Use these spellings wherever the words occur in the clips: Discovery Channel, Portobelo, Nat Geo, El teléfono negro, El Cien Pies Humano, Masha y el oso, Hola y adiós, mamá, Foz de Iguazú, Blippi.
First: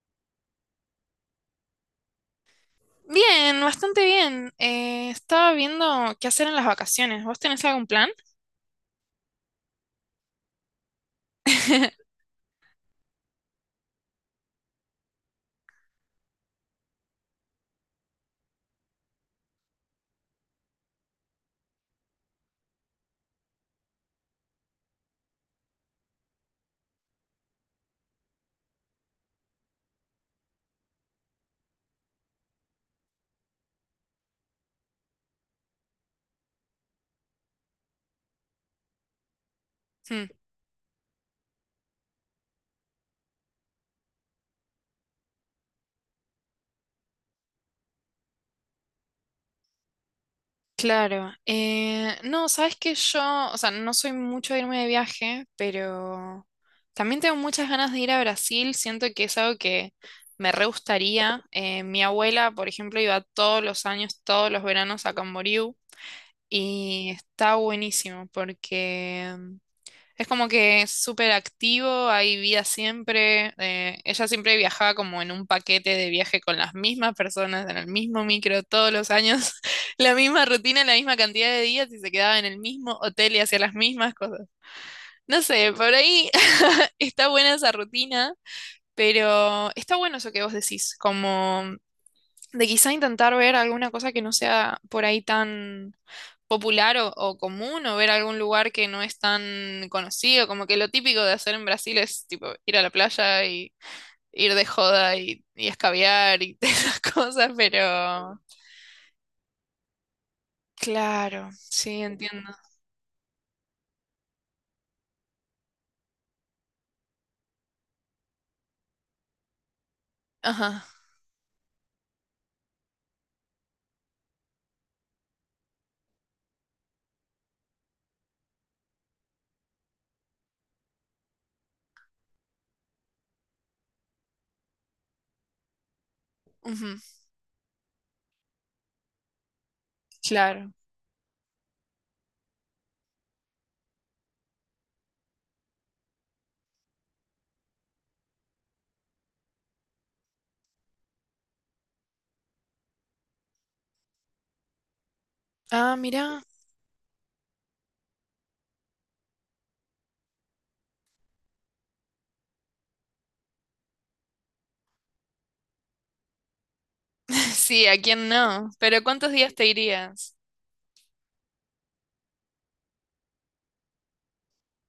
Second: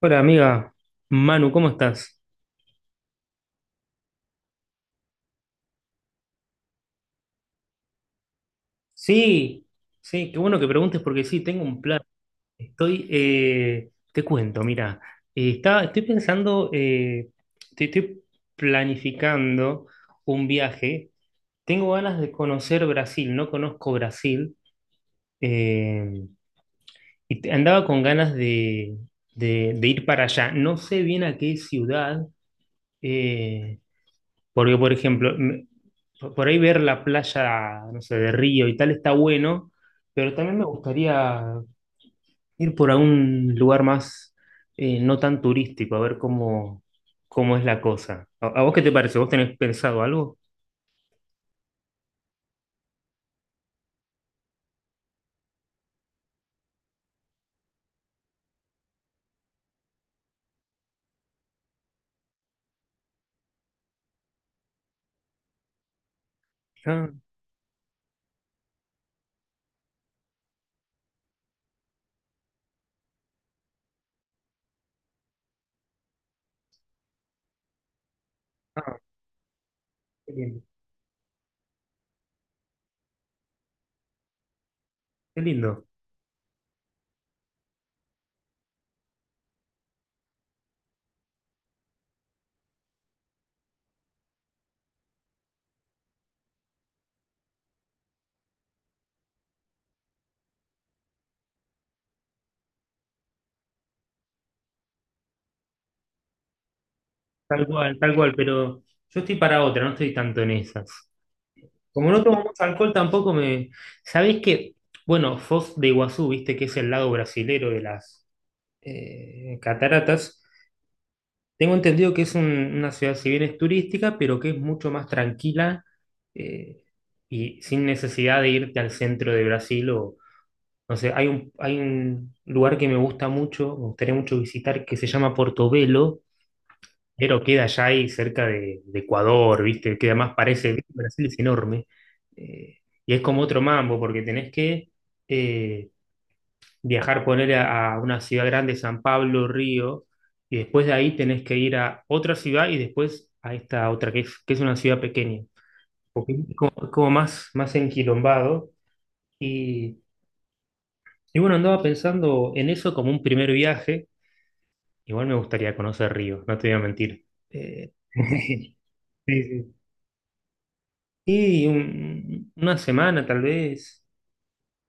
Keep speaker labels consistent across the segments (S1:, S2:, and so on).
S1: Hola amiga, Manu, ¿cómo estás?
S2: Bien, bastante bien. Estaba viendo qué hacer en las vacaciones. ¿Vos tenés algún plan?
S1: Sí, sí, qué bueno que preguntes porque sí, tengo un plan. Estoy, te cuento, mira, estoy pensando, estoy planificando un viaje. Tengo ganas de conocer Brasil, no conozco Brasil, eh, y andaba con ganas de ir para allá. No sé bien a qué ciudad, eh, Porque, por ejemplo, por ahí ver la playa, no sé, de Río y tal está bueno,
S2: Hmm.
S1: pero también me gustaría ir por algún lugar más no tan turístico, a ver cómo es la cosa. ¿A vos qué te parece? ¿Vos tenés pensado algo?
S2: Claro. No, sabes que yo, o sea, no soy mucho de irme de viaje, pero también tengo muchas ganas de ir a Brasil. Siento que es algo que me re gustaría. Mi abuela, por ejemplo, iba todos los años, todos los veranos a Camboriú
S1: Ah,
S2: y está buenísimo porque es como que es súper activo, hay vida siempre. Ella siempre viajaba como en un paquete de viaje con las mismas personas, en el mismo micro todos
S1: ah,
S2: los años, la
S1: qué
S2: misma
S1: lindo,
S2: rutina, la misma cantidad de días y se quedaba en el mismo hotel y hacía las mismas cosas.
S1: qué
S2: No sé,
S1: lindo.
S2: por ahí está buena esa rutina, pero está bueno eso que vos decís, como de quizá intentar ver alguna cosa que no sea por ahí tan popular o común, o ver algún lugar que no es tan conocido, como que lo típico de hacer en Brasil es tipo ir a la playa y ir de joda y escabiar y esas cosas,
S1: Tal cual,
S2: pero
S1: pero yo estoy para otra, no estoy tanto en esas.
S2: claro, sí,
S1: Como no tomo
S2: entiendo.
S1: mucho alcohol tampoco me... ¿Sabés qué? Bueno, Foz de Iguazú, viste que es el lado brasilero de las cataratas.
S2: Ajá,
S1: Tengo entendido que es una ciudad, si bien es turística, pero que es mucho más tranquila eh, y sin necesidad de irte al centro de Brasil o, no sé, hay un, lugar que me gusta mucho, me gustaría mucho visitar, que se llama Portobelo,
S2: ujú,
S1: pero queda allá ahí cerca de Ecuador, ¿viste? Que además
S2: claro.
S1: parece, Brasil es enorme. eh, y es como otro mambo, porque tenés que... eh, viajar, poner a una ciudad grande, San Pablo, Río, y después de ahí tenés que ir a otra ciudad y después a esta otra, que es, una ciudad pequeña,
S2: Ah,
S1: porque
S2: mira,
S1: es como más enquilombado. Y, y bueno, andaba pensando en eso como un primer viaje. Igual me gustaría conocer Río, no te voy a mentir.
S2: sí,
S1: Eh,
S2: ¿a quién no?
S1: sí,
S2: Pero ¿cuántos días te
S1: sí.
S2: irías?
S1: Y una semana tal vez.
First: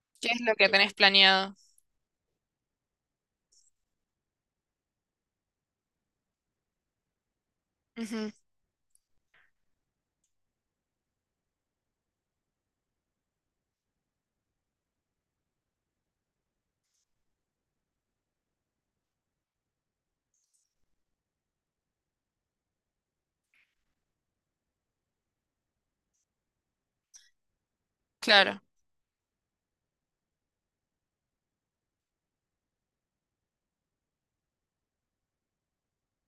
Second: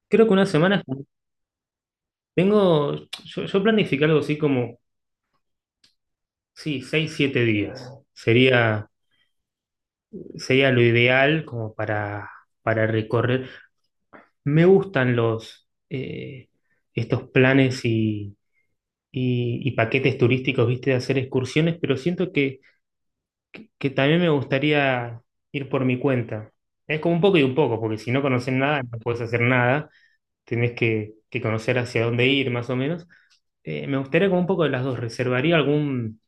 S1: Creo
S2: ¿Qué
S1: que
S2: es
S1: una
S2: lo que
S1: semana. Es
S2: tenés
S1: como-
S2: planeado?
S1: Tengo, yo planifiqué algo así como, sí, 6, 7 días.
S2: Ujú,
S1: Sería lo ideal como para recorrer. Me gustan los estos planes y paquetes turísticos, viste, de hacer excursiones, pero siento que también me gustaría ir por mi cuenta. Es como un poco y un poco, porque si no conoces
S2: claro,
S1: nada, no puedes hacer nada, tenés que conocer hacia dónde ir, más o menos. Me gustaría como un poco de las dos. Reservaría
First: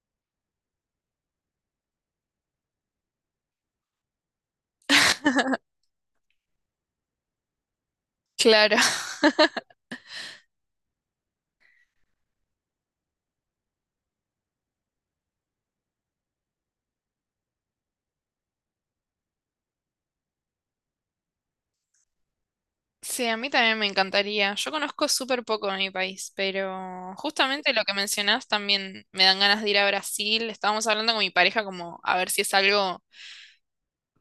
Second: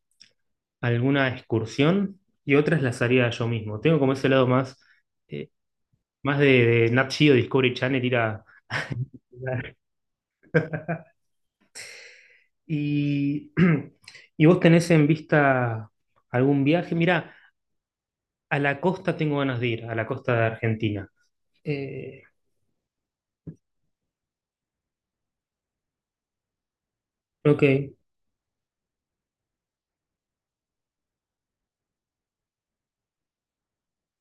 S1: alguna excursión y otras las haría yo mismo. Tengo como ese lado más eh, más de Nat Geo, Discovery Channel, ir a...
S2: claro.
S1: Y, y vos tenés en vista algún viaje. Mirá, a la costa tengo ganas de ir, a la costa de Argentina. Eh,
S2: Sí, a mí también me encantaría. Yo conozco súper poco de mi país, pero
S1: ok,
S2: justamente lo que mencionás también me dan ganas de ir a Brasil. Estábamos hablando con mi pareja como a ver si es algo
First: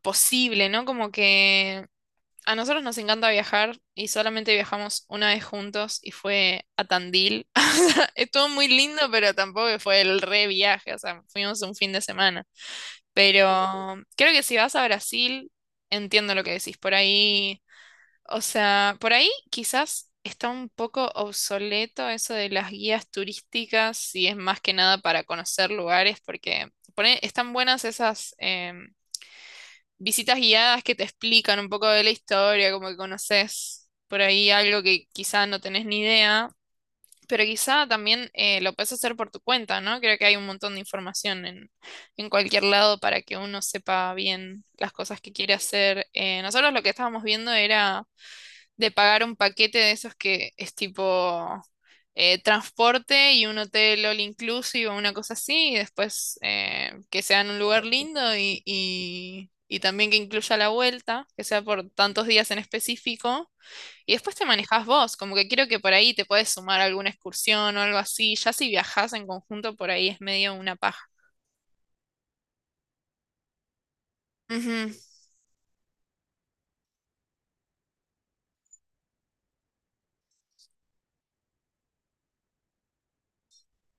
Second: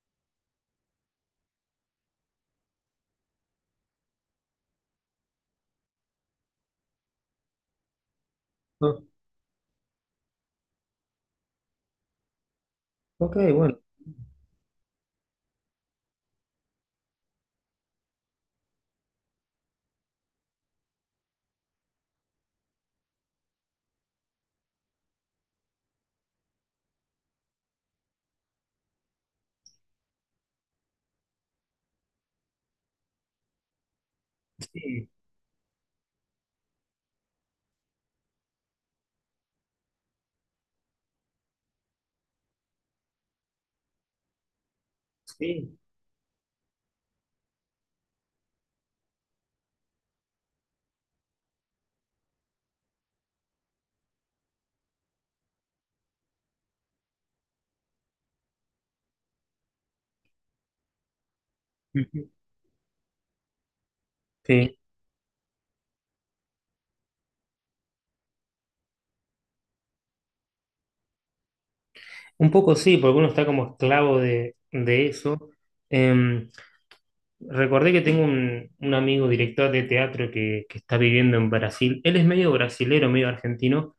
S2: posible, ¿no? Como que a nosotros nos encanta viajar y solamente viajamos una vez juntos y fue a Tandil. O sea, estuvo muy lindo,
S1: o-
S2: pero tampoco que fue el re viaje, o sea, fuimos un fin de semana.
S1: ok, bueno,
S2: Pero creo que si vas a Brasil, entiendo lo que decís por ahí. O sea, por ahí quizás está un poco obsoleto eso de las guías turísticas, si es más que nada para conocer lugares, porque están buenas esas visitas guiadas que te explican un poco de la historia, como que conoces por ahí algo que
S1: sí,
S2: quizás no tenés ni idea, pero quizá también lo puedes hacer por tu cuenta, ¿no? Creo que hay un montón de información en cualquier lado para que uno sepa bien las cosas que quiere
S1: sí.
S2: hacer. Nosotros lo que estábamos viendo era de pagar un paquete de esos que es tipo transporte y un hotel all inclusive o una cosa así, y después que sea en un lugar lindo y también que incluya la vuelta, que sea por tantos
S1: Ujú.
S2: días en específico, y después te
S1: Sí,
S2: manejás vos, como que quiero que por ahí te puedes sumar a alguna excursión o algo así, ya si viajás en conjunto por ahí es medio una paja.
S1: un poco sí, porque uno está como esclavo de,
S2: Ujú,
S1: de eso. Em, recordé que tengo un amigo director de teatro que está viviendo en Brasil. Él es medio brasilero, medio argentino,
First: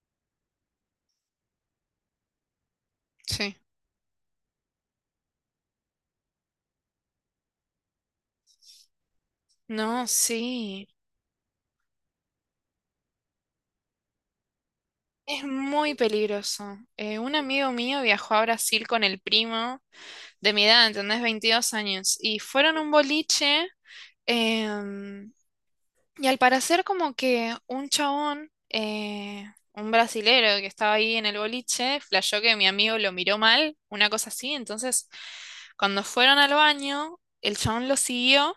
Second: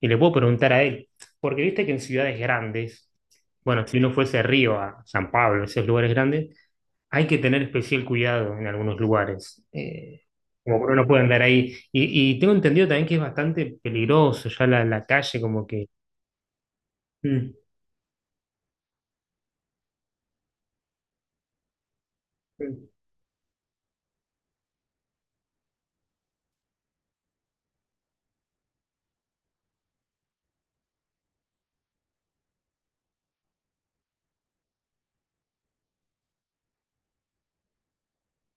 S1: y le puedo preguntar a él, porque viste que en ciudades grandes,
S2: sí.
S1: bueno, si uno fuese a Río, a San Pablo, esos lugares grandes, hay que tener especial cuidado en algunos lugares.
S2: No,
S1: Como
S2: sí.
S1: que uno puede andar ahí. Y tengo entendido también que es bastante peligroso ya la calle,
S2: Es
S1: como que.
S2: muy peligroso. Un
S1: Mm,
S2: amigo mío viajó a Brasil con el primo de mi edad, ¿entendés? 22 años. Y fueron a
S1: mm,
S2: un boliche em, y al parecer como que un chabón, un brasilero que estaba ahí en el boliche, flashó que mi amigo lo miró mal, una cosa así. Entonces, cuando fueron al baño, el chabón los siguió.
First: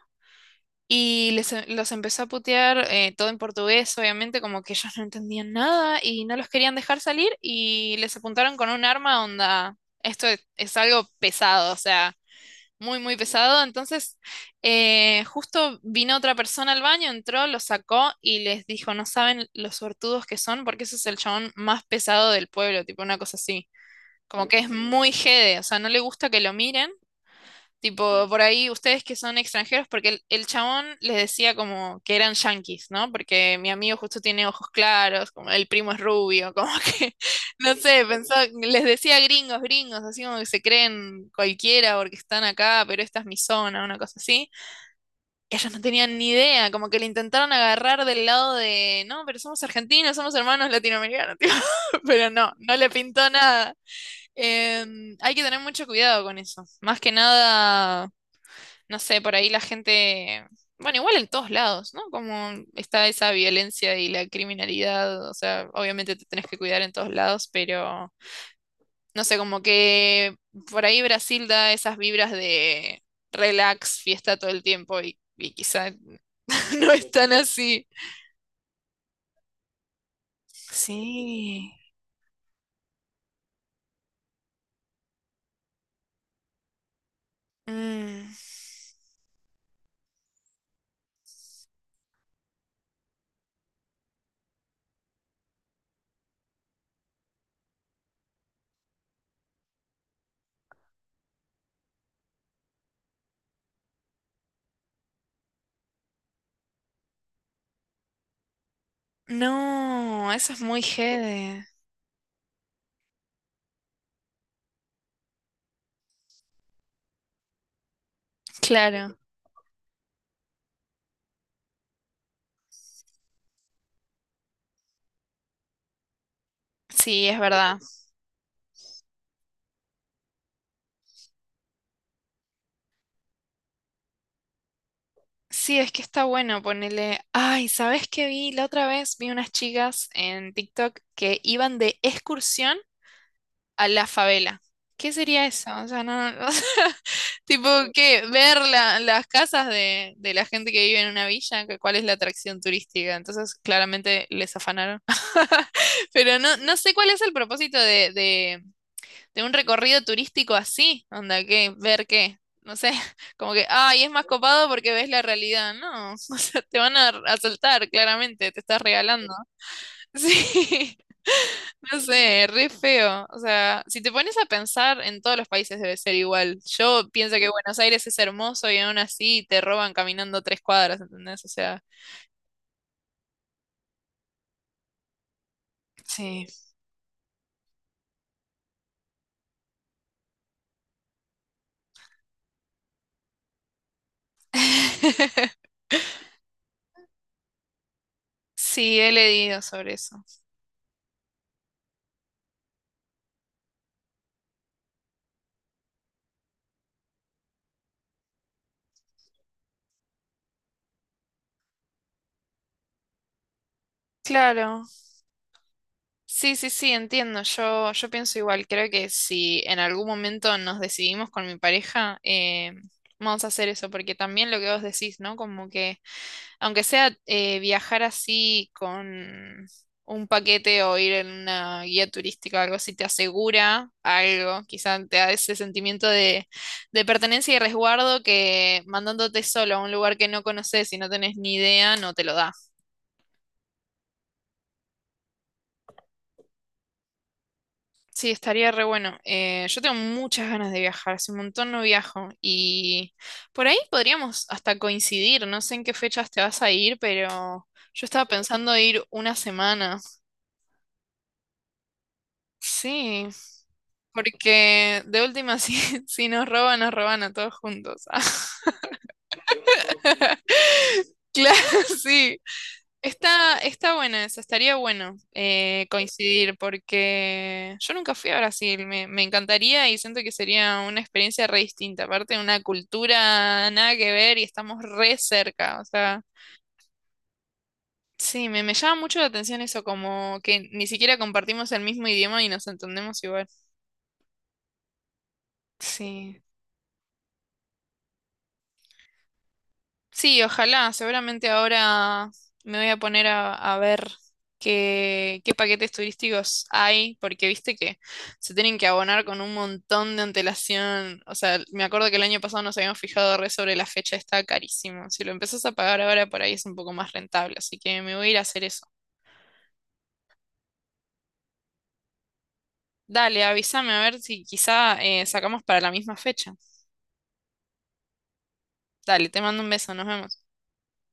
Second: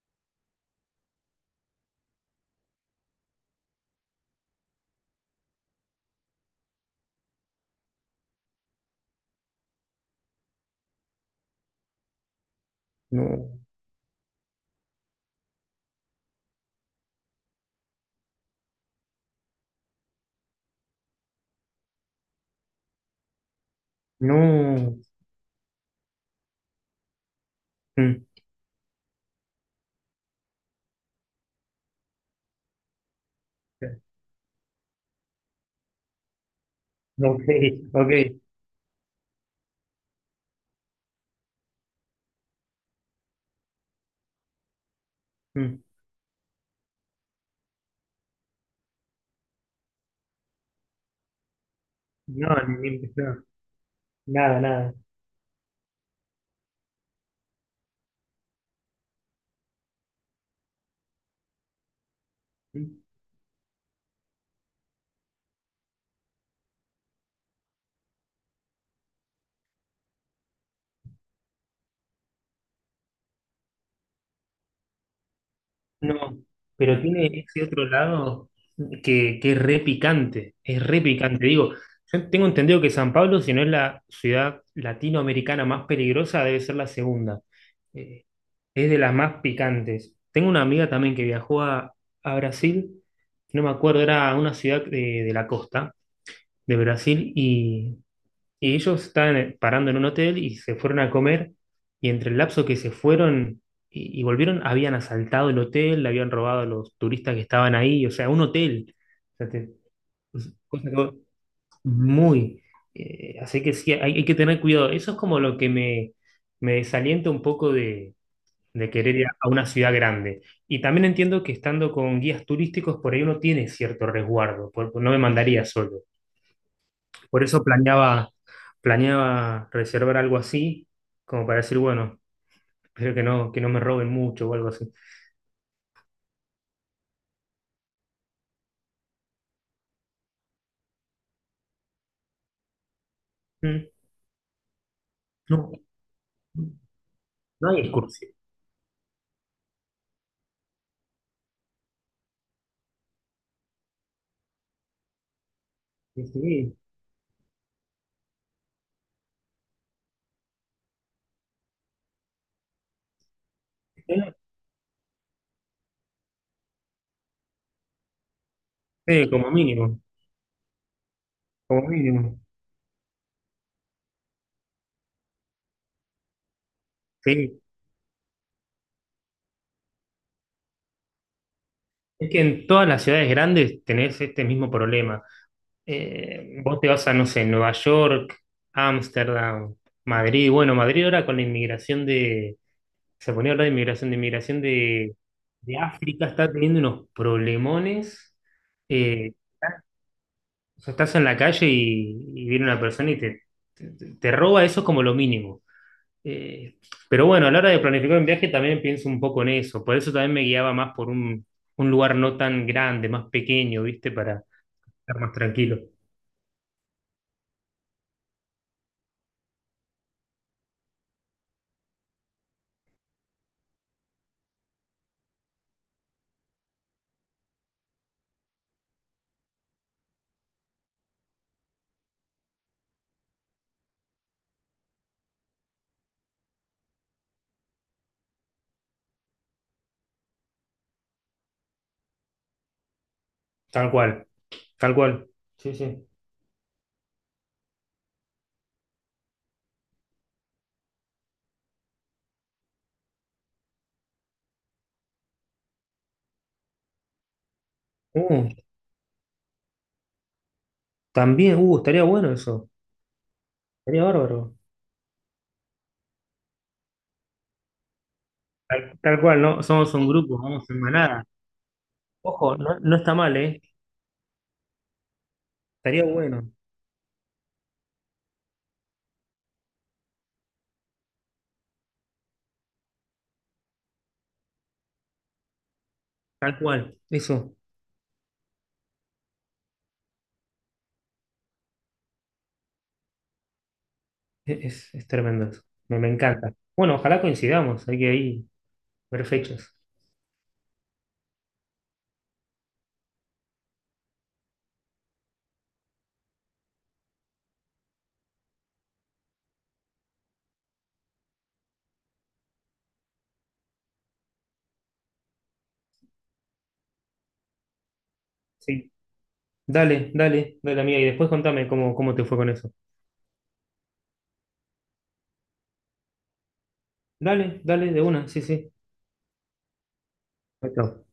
S2: Y los empezó a putear todo en portugués, obviamente, como que ellos no entendían nada y no los querían dejar salir y les apuntaron con un arma onda. Esto es algo pesado, o sea, muy, muy
S1: no,
S2: pesado. Entonces, justo vino otra persona al baño, entró, lo sacó y les dijo, no saben los sortudos que son, porque ese es el chabón más pesado del pueblo, tipo una cosa así. Como que es
S1: no.
S2: muy jede, o sea, no le gusta que lo miren.
S1: Mm,
S2: Tipo, por ahí ustedes que son extranjeros, porque el chabón les decía como que eran yanquis, ¿no? Porque mi amigo justo tiene ojos claros, como el primo es rubio, como que
S1: ok,
S2: no sé,
S1: ok.
S2: pensó, les decía gringos, gringos, así como que se creen cualquiera porque están acá, pero esta es mi zona, una cosa así. Ellos no
S1: Mm,
S2: tenían ni idea, como que le intentaron agarrar del lado de, no, pero somos argentinos, somos hermanos latinoamericanos, tipo, pero
S1: no,
S2: no, no le pintó
S1: no,
S2: nada.
S1: nada, nada.
S2: Hay que tener mucho cuidado con eso. Más que nada no sé, por ahí la gente, bueno, igual en todos lados, ¿no? Como
S1: Mm.
S2: está esa violencia y la criminalidad, o sea, obviamente te tenés que cuidar en todos lados, pero no sé, como que por ahí Brasil da esas vibras de relax, fiesta todo el tiempo y quizá
S1: No,
S2: no
S1: pero
S2: es
S1: tiene
S2: tan
S1: ese otro
S2: así.
S1: lado que es re picante, es re picante.
S2: Sí.
S1: Digo, yo tengo entendido que San Pablo, si no es la ciudad latinoamericana más peligrosa, debe ser la segunda. Eh,
S2: Mm.
S1: es de las más picantes. Tengo una amiga también que viajó a Brasil, no me acuerdo, era una ciudad de la costa de Brasil y ellos estaban parando en un hotel y se fueron a comer. Y entre el lapso que se fueron y volvieron, habían asaltado el hotel, le habían robado a los turistas que estaban ahí. O sea, un hotel. O sea,
S2: No, eso es muy
S1: cosa que vos-
S2: jede.
S1: muy. Así que sí, hay que tener cuidado. Eso es como lo que me desalienta un poco de querer
S2: Claro,
S1: ir a una ciudad grande. Y también entiendo que estando con guías turísticos, por ahí uno tiene cierto resguardo. No me mandaría solo.
S2: sí, es
S1: Por eso
S2: verdad.
S1: planeaba, reservar algo así, como para decir, bueno, espero que no me roben mucho o algo así.
S2: Sí, es que está bueno ponerle. Ay, ¿sabes qué vi? La otra vez vi unas chicas en TikTok que iban de excursión a
S1: Mm.
S2: la favela. ¿Qué sería eso?
S1: No,
S2: O sea, o sea, tipo,
S1: no hay
S2: ¿qué?
S1: excursión.
S2: Las casas de la gente que vive en una villa, que- ¿cuál es la atracción turística? Entonces, claramente les afanaron. Pero no,
S1: Sí,
S2: no sé cuál es el propósito de un recorrido turístico así, onda, que ver qué, no sé, como que, ay, es más copado porque ves la realidad, no, o sea, te van a asaltar, claramente, te estás
S1: sí,
S2: regalando.
S1: como mínimo,
S2: Sí,
S1: como
S2: no
S1: mínimo.
S2: sé, re feo, o sea, si te pones a pensar, en todos los países debe ser igual. Yo pienso que
S1: Sí.
S2: Buenos Aires es hermoso y aún así te roban caminando 3 cuadras, ¿entendés? O sea,
S1: Es que en todas las ciudades grandes tenés este mismo problema.
S2: sí.
S1: Vos te vas a, no sé, Nueva York, Ámsterdam, Madrid. Bueno, Madrid ahora con la inmigración de, se ponía a hablar de inmigración de, de África, está teniendo unos problemones.
S2: Sí, he
S1: Eh,
S2: leído sobre eso.
S1: o sea, estás en la calle y viene una persona y te, te roba eso es como lo mínimo. Eh, pero bueno, a la hora de planificar un viaje también pienso un poco en eso. Por eso también me guiaba más por un lugar no tan grande, más pequeño, ¿viste? Para
S2: Claro.
S1: estar más tranquilo.
S2: Sí, sí, sí, entiendo. Yo pienso igual. Creo que si en algún momento nos decidimos con mi pareja, vamos a hacer eso, porque también lo que vos decís, ¿no? Como que aunque sea viajar así con un paquete o ir en una guía turística o algo así, te asegura algo, quizá te da ese sentimiento de pertenencia y resguardo que mandándote solo a un lugar que no conoces y no tenés ni idea, no te lo da.
S1: Tal cual, tal cual. Sí, sí.
S2: Sí, estaría re bueno. Yo tengo muchas ganas de viajar, hace un montón no viajo y por ahí podríamos hasta coincidir, no sé en qué fechas te vas a ir, pero yo estaba
S1: Uh,
S2: pensando ir una semana.
S1: también, estaría bueno eso.
S2: Sí,
S1: Estaría bárbaro.
S2: porque de última si si nos roban, nos roban a todos juntos.
S1: Tal cual, ¿no? Somos un grupo, vamos en manada.
S2: Claro, sí.
S1: Ojo, no, no está mal,
S2: Está,
S1: ¿eh?
S2: está buena esa, estaría bueno
S1: Estaría bueno,
S2: coincidir porque yo nunca fui a Brasil, me encantaría y siento que sería una experiencia re distinta, aparte de una cultura nada que ver y estamos re cerca, o sea,
S1: tal cual. Eso
S2: sí, me llama mucho la atención eso, como que ni siquiera compartimos el mismo idioma y nos entendemos igual.
S1: es tremendo. Eso. Me
S2: Sí.
S1: encanta. Bueno, ojalá coincidamos. Hay que ahí ver fechas.
S2: Sí, ojalá. Seguramente ahora me voy a poner a ver qué, qué paquetes turísticos hay, porque viste que se tienen que abonar con un montón de antelación. O sea, me acuerdo que el año pasado nos habíamos fijado re sobre la fecha, está carísimo. Si lo empezás a pagar ahora por ahí es un poco más rentable, así que me voy a ir a hacer eso.
S1: Sí. Dale, dale, dale, amiga. Y después contame cómo te fue con eso.
S2: Dale, avísame a ver si quizá sacamos para la misma fecha.
S1: Dale, dale, de una. Sí, sí.
S2: Dale, te mando un beso, nos vemos.
S1: Perfecto.